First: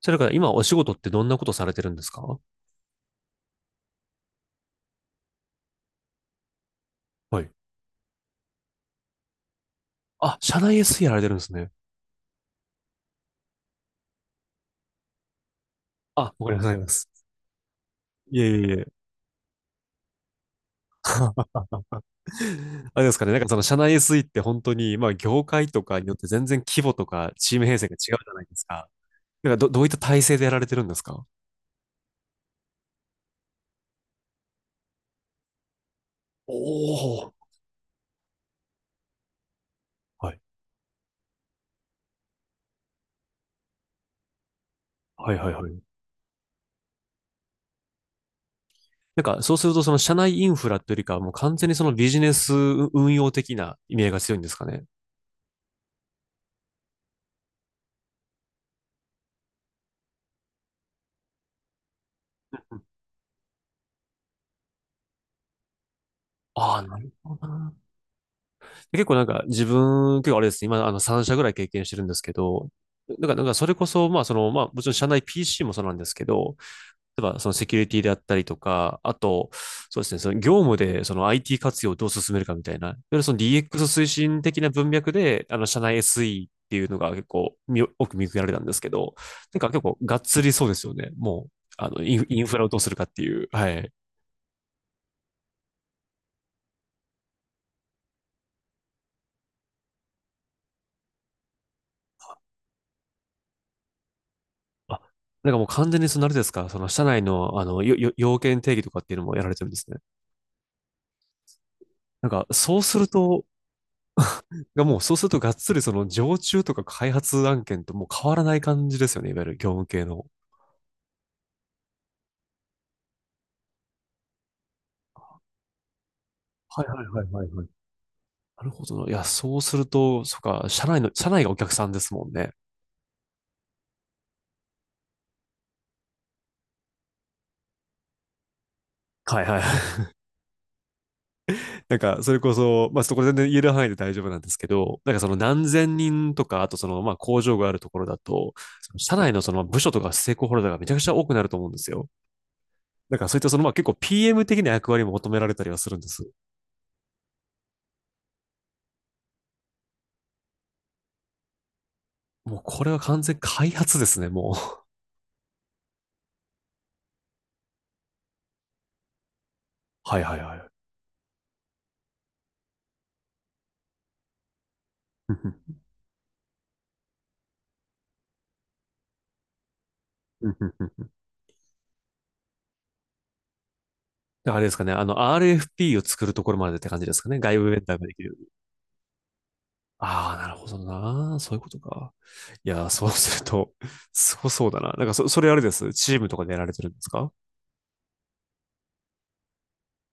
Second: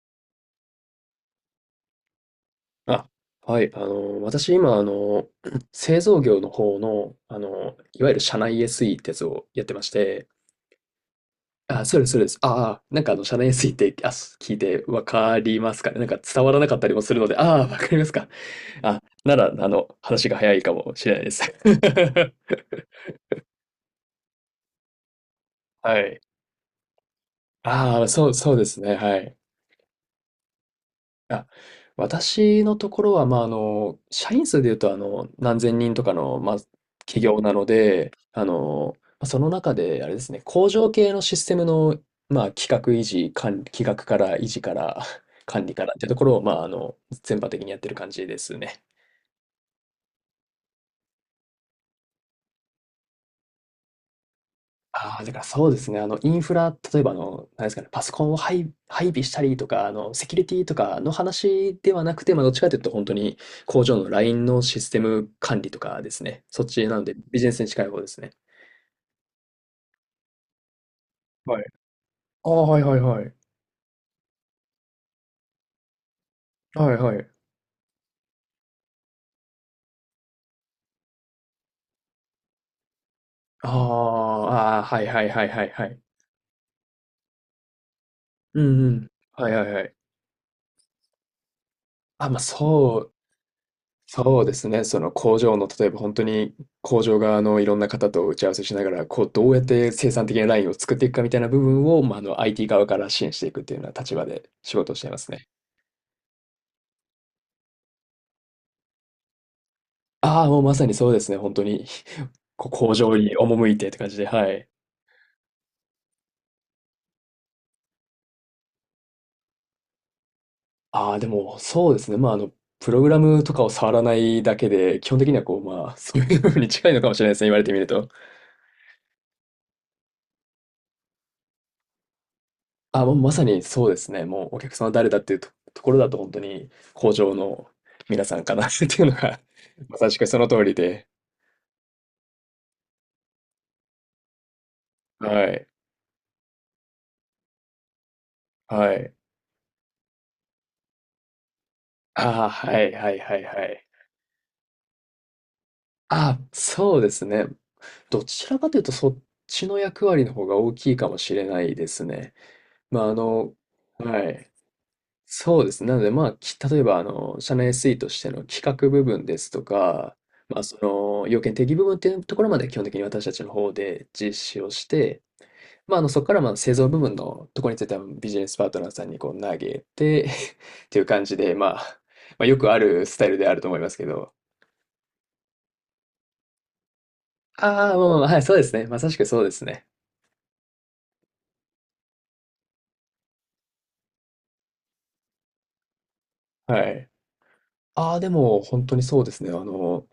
それから今お仕事ってどんなことされてるんですか？あ、私今、製造業の方の、はい。いわゆる社内 SE ってやつをやってまして、あ、社内 SE やられてるんですね。あ、そうです、そうです。社内 SE って、聞いてわかりますかね。なんかあ、伝わわかりらなまかいったまりもす。するので、ああ、わかりますか。いえいえいえ。あ、なら、話が早いかもしれないです。あれですかね。なんかその社内 SE って本当に、まあ業界とかはによっい。て全然規模とかチーム編成がああ、違うそじゃうないそでうすですか。ね。はい。なんか、どういった体制でやられてるんですか？あ、私のところは、社員数で言うと、何千人とかのまあ、お企おー。業なので、その中で、あれですはい。ね、工場系のシステムの、まあ、企画維持、管理、企画から維持から はい はい管は理い。からっていうところを、全般的にやってる感じですね。なんかそうするとその社内インフラというよりかはもう完全にそのビジネス運用的な意味合いが強いんですかね。ああ、だからそうですね。あの、インフラ、例えばあの、なんですかね、パソコンを配備したりとか、あの、セキュリティとかの話ではなくて、まあ、どっちかというと本当に工場のラインのシステム管理とかですね。そっああ、ちななのるで、ほビどジネスにな。近い方ですね。結構なんか自分、結構あれですね、今あの3社ぐらいはい。経験してるんですけああ、ど、はいはいだはかい。らなんかそれこそ、まあその、まあもちろん社内 PC もそうなんですけど、はいは例い。えばそのセキュリティであったりとか、あと、そうですね、その業務でその IT 活用をどう進めるかみたいな、いわゆるその あ DX 推進あ、的なああ、文はい脈はいはで、いあはのい社は内 い。SE っていうのが結構み奥見受けられたうんでんすけうん。ど、はいなんかはいは結い。構がっつりそうですよね。もう、あのインあ、まイあ、ンフラをどうするそかっうていう。はい。そうですね。その工場の、例えば本当に工場側のいろんな方と打ち合わせしながら、こう、どうやって生産的なラインを作っていくかみたいな部分を、まあ、あの、IT 側から支援していくっていうような立場で仕事をあ、していますね。なんかもう完全にそのあれですか、その社内の、あの、要件定義とかっていうのもやられてるんですね。ああ、もうまさにそうですね。本当に なん か、こうそう工する場にと、赴いてって感じで、はい。がもうそうするとがっつりその常駐とか開発案件ともう変わらない感じですよね、いわゆる業務系の。ああ、でも、そうですね。まあ、あの、プログラムとかを触らないだけで、基本的にはこう、まあ、そういう部分にはい近はいいのかもしはれいないではすね。い言わはれい。てみると。なるほどな。いや、そうすると、そっか、社内の、社内がお客さんですもんね。あ、もうまさにそうですね。もうお客様誰だっていうと、ところだと本当に工場の皆さんかな っていうのが、はいはいはまい。さしくその通りで。なんか、それこそ、まあ、そこれ全然言える範囲で大丈夫なんですけど、なんかそのは何い。千人とか、あとその、まあ、工場があるところだと、そはのい。社内のその部署とかステークホルダーがめちゃくちゃ多くなると思うんですよ。ああ、はいはだいからそはういっいたそはのまあ結い。構 PM 的な役割も求められたりはするんです。あ、そうですね。どちらかというと、そっちの役割の方が大きいかもしれないですね。もうこれはまあ、あ完全の、開発ですね、はい。もう。そうですね。なので、まあ、例えば、あの、社内 SE としての企画部分ですとか、はいはいはまあ、い。その要件定義部分っていうところまで基本的に私たちの方で実施をして、まあ、あの、そこからまあ製造部分のところについてはビジネスパートナーさんにこう投げて っうんうんうていうん。感じで、まあ、まあ、よくあるスタイルであると思いますけど。あれですかね、あの RFP を作るところまでって感じですかね、外部ベンあダあ、ーまがあでまあきまるあ、よはうい、に。そうですね。まさしくそうですね。ああ、なるほどな。そういうことか。いやー、そうすると、すごそうだな。なんか、それあれです。チームとかでやられてはるんですい。か？ああ、でも本当にそうですね。あの、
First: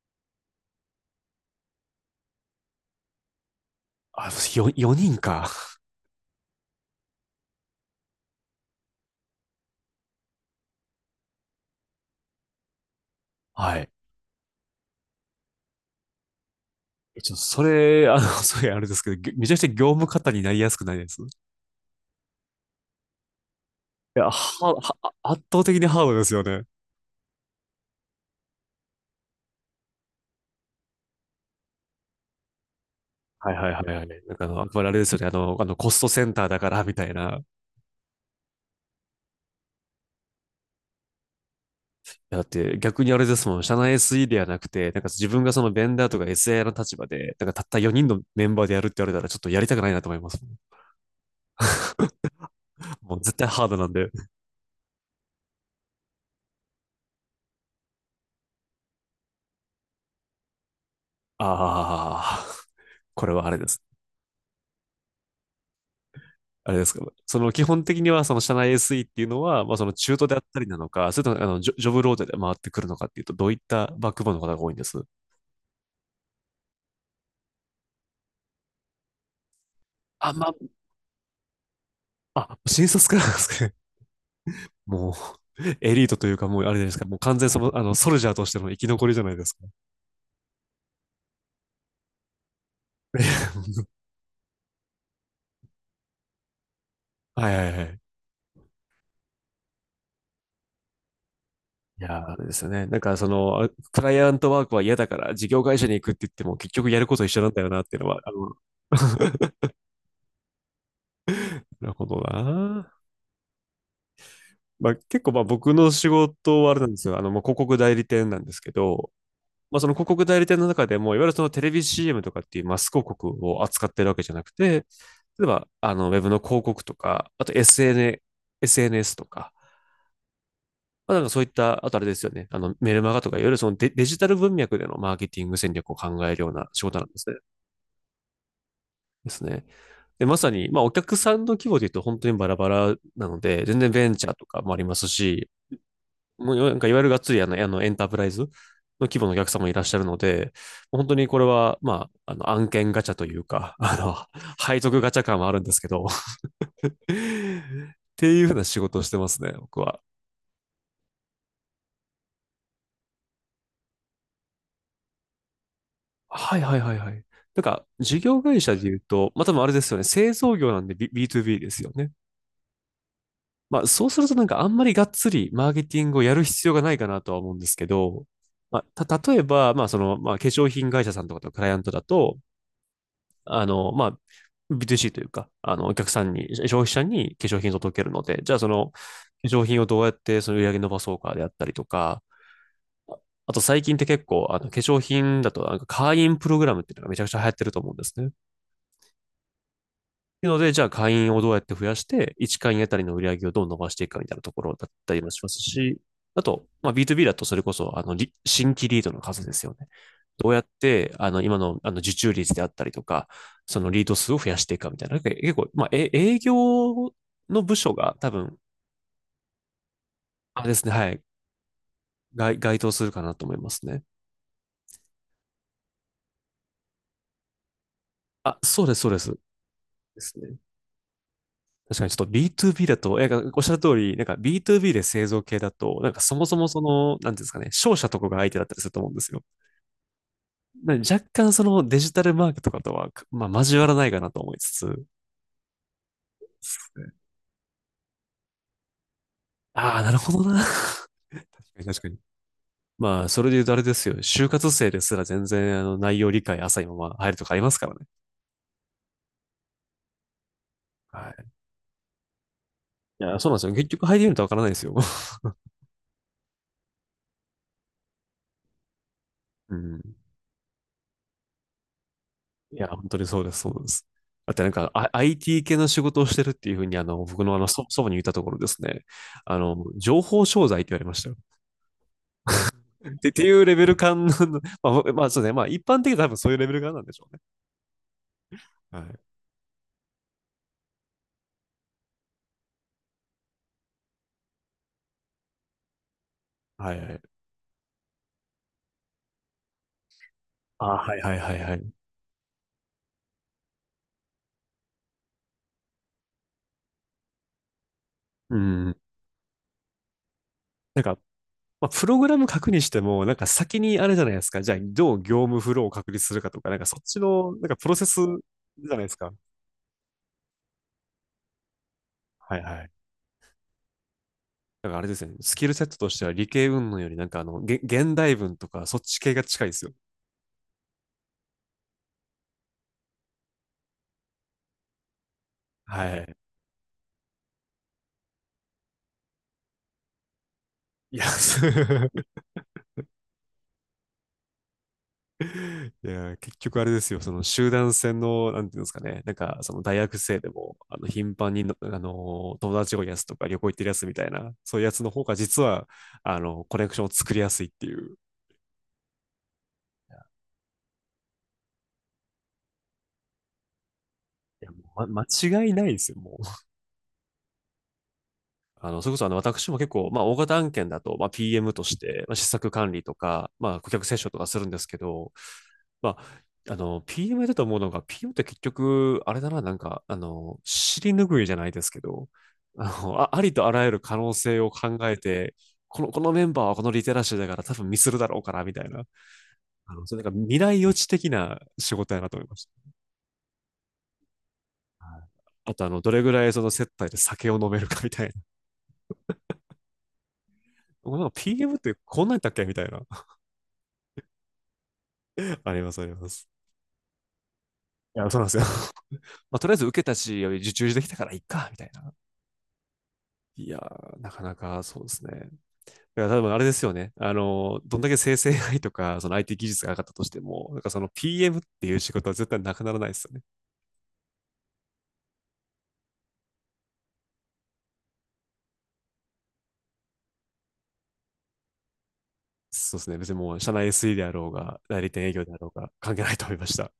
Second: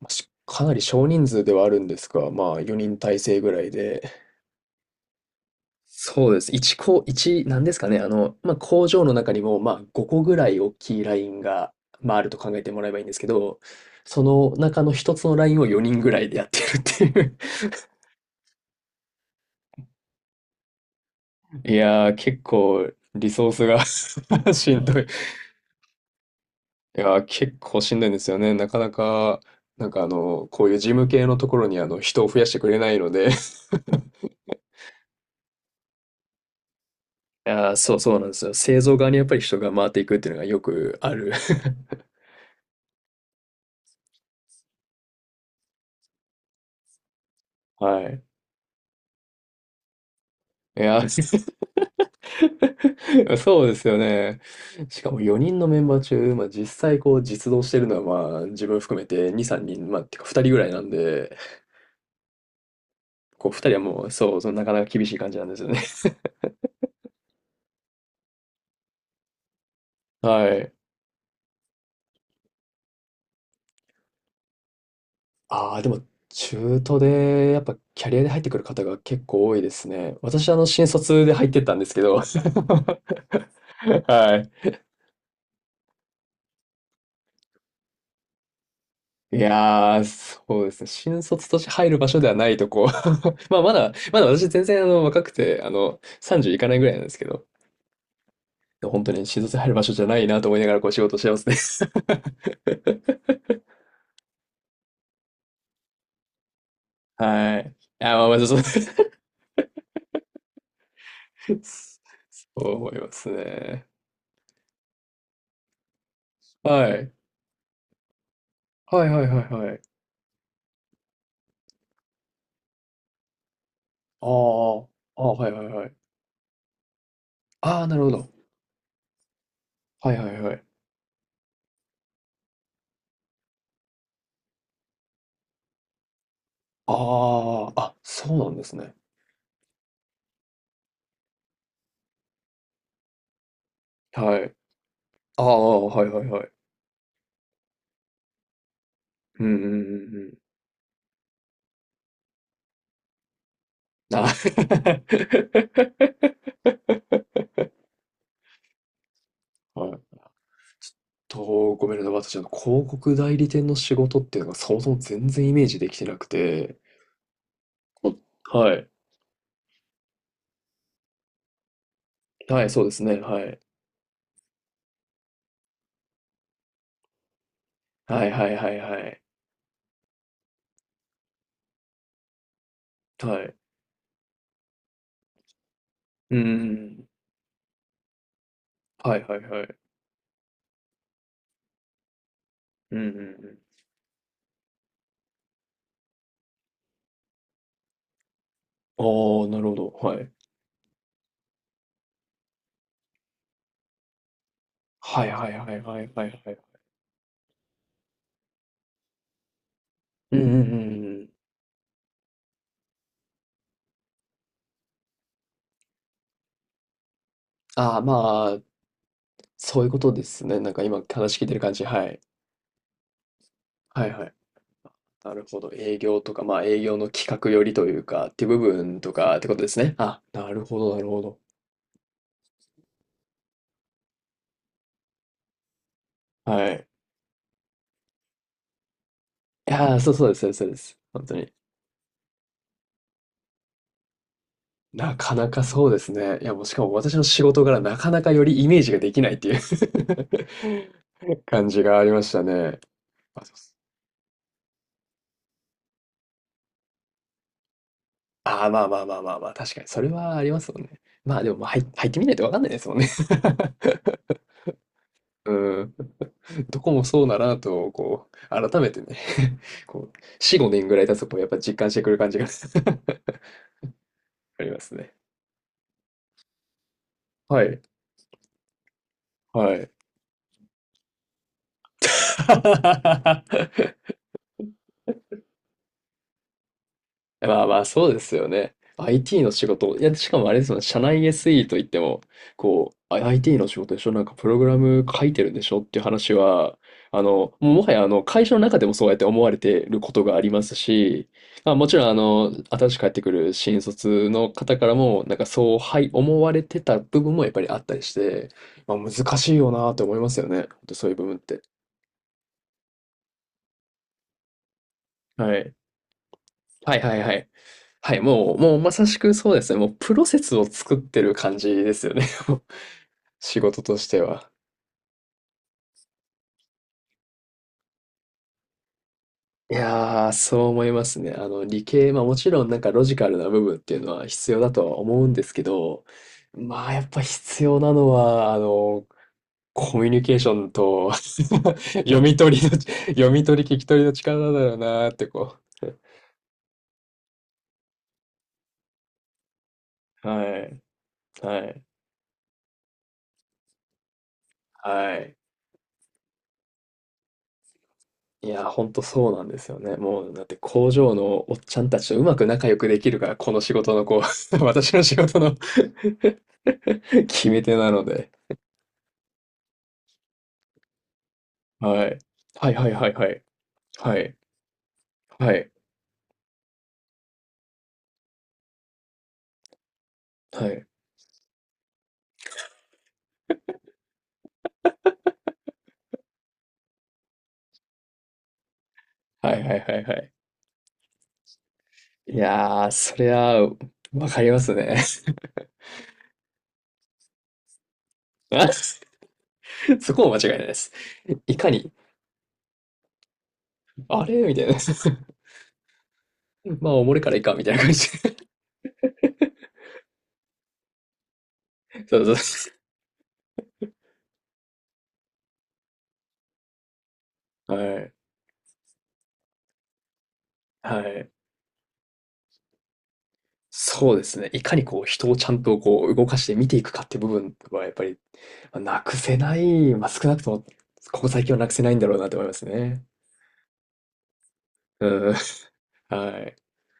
まあしかなり少人数ではあるんですが、まあ4人体制ぐらいで、あ、4、四人か。そうです。1こ、一なんですかね。あの、まあ、工場の中にも、まあ、5個ぐらい大きいラインがまあ、あると考えてもらえばいいんですけど、はい。その中の一つのラインを4人ぐらいでやってるっていちょっう。とそれ、あの、それあれですけど、めちゃくちゃ業務方になりやすくないですい いやー、結構、リソースや、が しは、んは、どい。圧倒的にハードですよね。いやー、結構しんどいんですよね。なかなか、なんかあの、こういう事務系のところにあの、人を増やしてくれないので はい はいはいはい。なんかあの、やっぱりあれですよね。あの、コストセンターだから、みたいな。いやー、そうそうなんですよ。製造側にやっぱり人が回っていくっていうのがよくある。だって逆にあれですもん。社内 SE ではなくて、なんか自分がそのベンダーとか SI の立場で、なんかたった 4は人のい。メンバーでやるって言われたら、ちょっとやりたくないなと思いますもん。いやー、もう絶 対そハーうでドなすんよで。ね。しかも4人のメンバー中、まあ、実際こう実動してるのはまあ自分含めて2、3人、てか2人ぐらいなんで、ああ、これはあこうれ2で人はす。もうそう、そうなかなか厳しい感じなんですよね。あれですか。その基本的にはその社内 SE っていうのは、まあその中 途であっはたりい。なのか、それともあのジョブローテで回ってくるのかっていうと、どういったバックボーンの方が多いんです？ああ、でも中途でやっぱキャリアで入ってくる方が結構多いですね。あ、私、まあの新卒で入ってったんですけど。あ、あ、新 卒からなんですかね？はい。もう、エリートというか、もうあれじゃないですか、もう完全その、あの、ソルジャーとしての生き残りじゃないいですか。やー、そうですね。新卒として入る場所ではないとこ。まあま だ、まだ私全然あの若くて、あの30いかないぐらいなんですけど。はいはいはい。本当に診察入る場所じゃないなと思いながらこう仕事してますね。いやー、あれですよね。なんか、そ の、クライアントワークは嫌だから、事業会社に行くって言っても、結局やること一緒なんはだよい。なっていうのあ、は、まああまあ、の、そう、なるほそどう思な。いますね。まあ、結構、まあ、僕の仕事はあれなはんですい。よ。あの、まあ、広告代理店なんですけはいど、はいはいはまあ、い。その広告代理店の中でも、いわゆるそのテレビ CM とかっていうマス広告を扱ってるわけあじゃなくて、ーあー、例えはいはいば、はあい。の、ウェブの広告とか、あと ああ、なるほ SN、ど。SNS とか、はいはいはい。まあ、なんかそういった、あとあれですよね、あの、メルマガとか、いわゆるそのデジタル文脈でのマーケティング戦略を考えるような仕あ事なんですね。あ、あ、そうなんですね。ですね。で、まさに、まあ、お客さんの規模で言うと本当にバラバラなので、全然ベンチャーはとい。かもありますあし、あ、はいはいはい。もうなんかいわゆるがっつりあの、あのエンタープライズの規模のおう客んう様んもういらっしゃるんのうん。で、本当にこれは、まあ、あの案件ガチャというか、あの、あ、配属ガチャ 感はあるんですけど、っていうふうな仕事をしてますね、僕はは。い。と、ごめんなさい。私、あの、広告代理店の仕事っていうのがそもそも全然イメージできてなくはいはて。いはいはい。なんか、事こ業会は社でい。言うと、まあ、多分あれですよね、製造業なんで B2B ですよね。はい、そうですね。はい。まあ、そうするとなんかあんまりがっつりマーケティングをやる必要がないかなとは思うんですけど、はいはいはいまはあ、い。た、例えば、まあ、その、まあ、化粧品会社さんとかとクライアントだと、はい。あの、まあ、B2C というか、あの、お客さんうんうに、んう消費者ん。に化粧品を届けるので、じゃあその、化はいはいは粧い。品をどうやってその売り上げ伸ばそうかであったりとか、うんうんうあとん。最近って結構、あの、化粧品だと、なんか会員プログラムっていうのがめちゃくちゃ流行ってると思うんですね。ああ、なるほど。はい。いうので、じゃあ会員をどうやって増やして、1会員あたりの売り上げをどう伸ばしていくかみたいなところだったりはもいしはまいすはいし、はいはあいはい。と、まあ、B2B だとそれこそ、あの、新規リードの数ですよね。うんうんどううやっんうて、あん。の、今の、あの、受注率であったりとか、そのリード数を増やしていくかみたいな。結構、まあ、え営業の部署ああ、が多ま分、あ、そういうことですね。あれなんでかすね、今はい、話聞いてる感じ。はい。該当するかなと思いますね。はいはい。なるほど。営業とか、まあ営業の企画寄りというか、っていうあ、部そうです、分そうとです。かってことですね。であ、すなね。るほどなるほど。確かにちょっと B2B だと、え、かおっしゃる通り、なんか B2B で製造系だと、なんかそもそもはそい。の、なんていうんですかね、商社とかが相手だったりすると思うんですよ。いやー、そうそうです、そうです、そうでなす。んで若本当に。干そのデジタルマーケとかとは、まあ交わらないかなと思いつつ、なかなかそうですね。いや、もうしかも私の仕事柄なかなかよりイメージができないっていう ああ、なるほどな。確 感かじにが確あかりに。ましたね。まあ、そあ、れそうでっ言うとすあれですよ。就活生ですら全然あの内容理解浅いまま入るとかありますからね。あー、まあ、確かに、それはありますもんね。はまあい。でも、入ってみないとわかんないですもんね。いや、そうなんですよ。結局入りるとわからないですよ。うん。どこもそうだなと、こう、改めてね う ん。こう、4、5年ぐらい経つと、こう、やっぱ実感してくる感じが いや、本当にそうです、そうです。だってあなんりまか、すね。I、t 系の仕事をしてるっていうふうに、あの、僕のあはの、い。そ祖母に言ったところですね、あはの、い。情報商材って言われましたよ。ってっていうレベル 感の、まあ、まあ、そうですね、まあ、一般的に多分そういうレベル感なんでしょうね。まあまあ、そうですよね。はい。IT の仕事。いや、しかもあれですもん、社内 SE といっても、こう、 IT の仕事でしょ、なんかプログラム書いてるんでしょっていう話は、はいはい。あの、もうもはやあの、会社の中でもそうやって思われてることがありますあ、はいし、はいはいまはあ、い。もちろんあの、新しく帰ってくる新卒の方からも、なんかそう、はい、思われてた部分もやっぱりあったりして、うまん。あ難しいよなと思いますよね。本当なんそういか、う部分って。まあ、プログラム書くにしても、なんか先にあれじゃないですか、じゃあ、どう業は務い。フローを確立するかとか、なんかはそいっはちいはい。の、なんかプロセはスい、もう、もうじゃまないさですしか。くそうですね。もうプロセスを作ってる感じですよね。もはいうはい。仕事としては。だからあれですね、スキルセットとしては理系云々よりなんかあの、げ現代文とかそっち系が近いでいすよ。やー、そう思いますね。あの、理系、まあもちろんなんかロジカルな部分っていうのは必要だとは思うんですけど、はい。まあやっぱ必要なのは、あの、コミュニケーションと いや、読み取りの、読み取り聞き取りの力だよなーってこう。いや、結局あれですよ、その集団戦の、なんていうんですかね、なんかその大学 生ではも、い、あの、頻繁にはの、い、あの、友達多やつとか旅行行ってるやつみたいな、そういうやつのは方がい。実は、あの、コネクションを作りやすいっていう。いや、ほんとそうなんですよね。もう、だって工場のおっちゃんたちとうまく仲良くできるから、この仕事のこう、いや、も私のう仕ま事の 間違いないですよ、もう。決め手なので。あの、それこそあの、私も結構、まあ、大型案件だと、まあ、PM としはい。て、まあ、施は策いは管い理はといはい。か、まあ、顧客接は触い。とかするんですけど、はい。まあ、あの、PM だと思うのが、PM って結局、あれだな、なんか、あの、はい。尻拭いじゃないですけど、あの、ありとあらゆる可能性を考えて、このメンバーはこのリテラシーだから多分ミスるだろうから、みたいな。はいはいあはいの、はそれなんい。か未来予知的な仕事やなとい思いましやた。ー、そりゃ、わかりますね。はい。あと、あの、どれぐらいその接待で酒を飲めるかみたい あ、そこも間違いないです。な。なんか いか PM っに、てこんなんだったっけみたいな。あれみたいな。あります、あります。まあ、おもれからいいか、みたいな感じいや、で。そうなんですよ。まあ、とりあえず受けたし、受注できたからいっか、みたい な。そうそいやー、なかなかそうですね。だから多分あれですよね。あう。の、どんはだい。け生成 AI とか、その IT 技術が上がったとしても、なんかそはの い。PM っていう仕事は絶対なくならないですよね。そうですね。いかにこう人をちゃんとこう動かして見ていくかって部分はやっぱり、ま、なくせない、まあ、少なくともここ最近はなくせないんだろうなと思いますそうでね。すね。別にもう社内 SE であろうが、代理店う営ん、業であろうが、関係ないはと思い。いました。